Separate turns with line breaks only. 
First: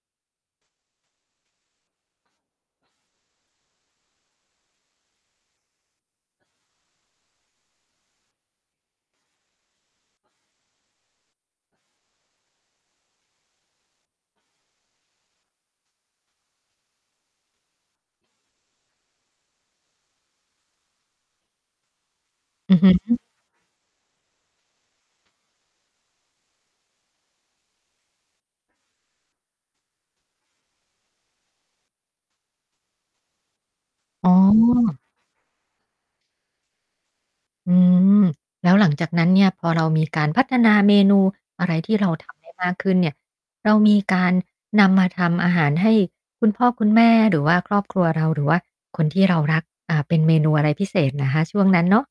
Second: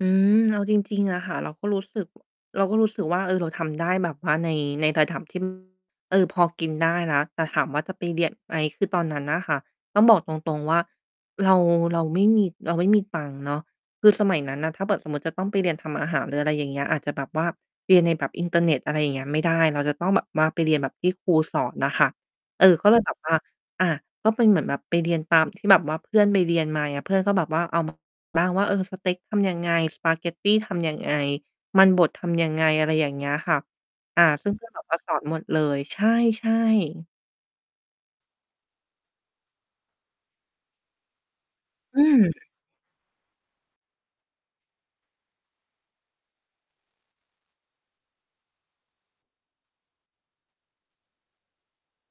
อืม เอาจริง ๆ อะค่ะ เราก็รู้สึก เราก็รู้สึกว่า เออ เราทำได้แบบว่าใน ใน ระดับ ที่ เออ พอกินได้แล้ว แต่ถามว่าจะไปเรียนไหม? คือตอนนั้นน่ะค่ะ ต้องบอกตรง ๆ ว่าเรา เราไม่มี เราไม่มีตังค์เนาะ คือสมัยนั้นน่ะ ถ้าแบบสมมุติจะต้องไปเรียนทำอาหาร หรืออะไรอย่างเงี้ย อาจจะแบบว่าเรียนในแบบอินเทอร์เน็ต อะไรอย่างเงี้ย ไม่ได้ เราจะต้องแบบว่าไปเรียนแบบที่ครูสอนน่ะค่ะ เออ
อือ
ก
ฮ
็เลยแบ
ึ
บว่า อา ก็เป็นเหมือนแบบไปเรียนตามที่แบบว่าเพื่อนไปเรียนมา อย่างเงี้ย เพื่อนก็แบบว่าเอา มา บ้างว่า เออ สเต็กทำยังไง? สปาเกตตี ทำยังไง? มันบดทำยังไง? อะไรอย่างเงี้ยค่ะ อา
อ๋
ซึ่ง เพื่อนแบบว่
อ
า สอนหมดเลย ใช่ ใช่
อือ แล้วหลังจากนั้นเนี่ย พอเรามีการพัฒนาเมนูอะไรที
อ
่
ื
เรา ทำ
ม
ได้ มากขึ้นเนี่ย เรามีการนำมาทำอาหารให้คุณพ่อคุณแม่ หรือว่าครอบครัวเรา หรือว่าคนที่เรารัก อา เป็นเมนูอะไรพิเศษนะคะ ช่วงนั้นเนาะ?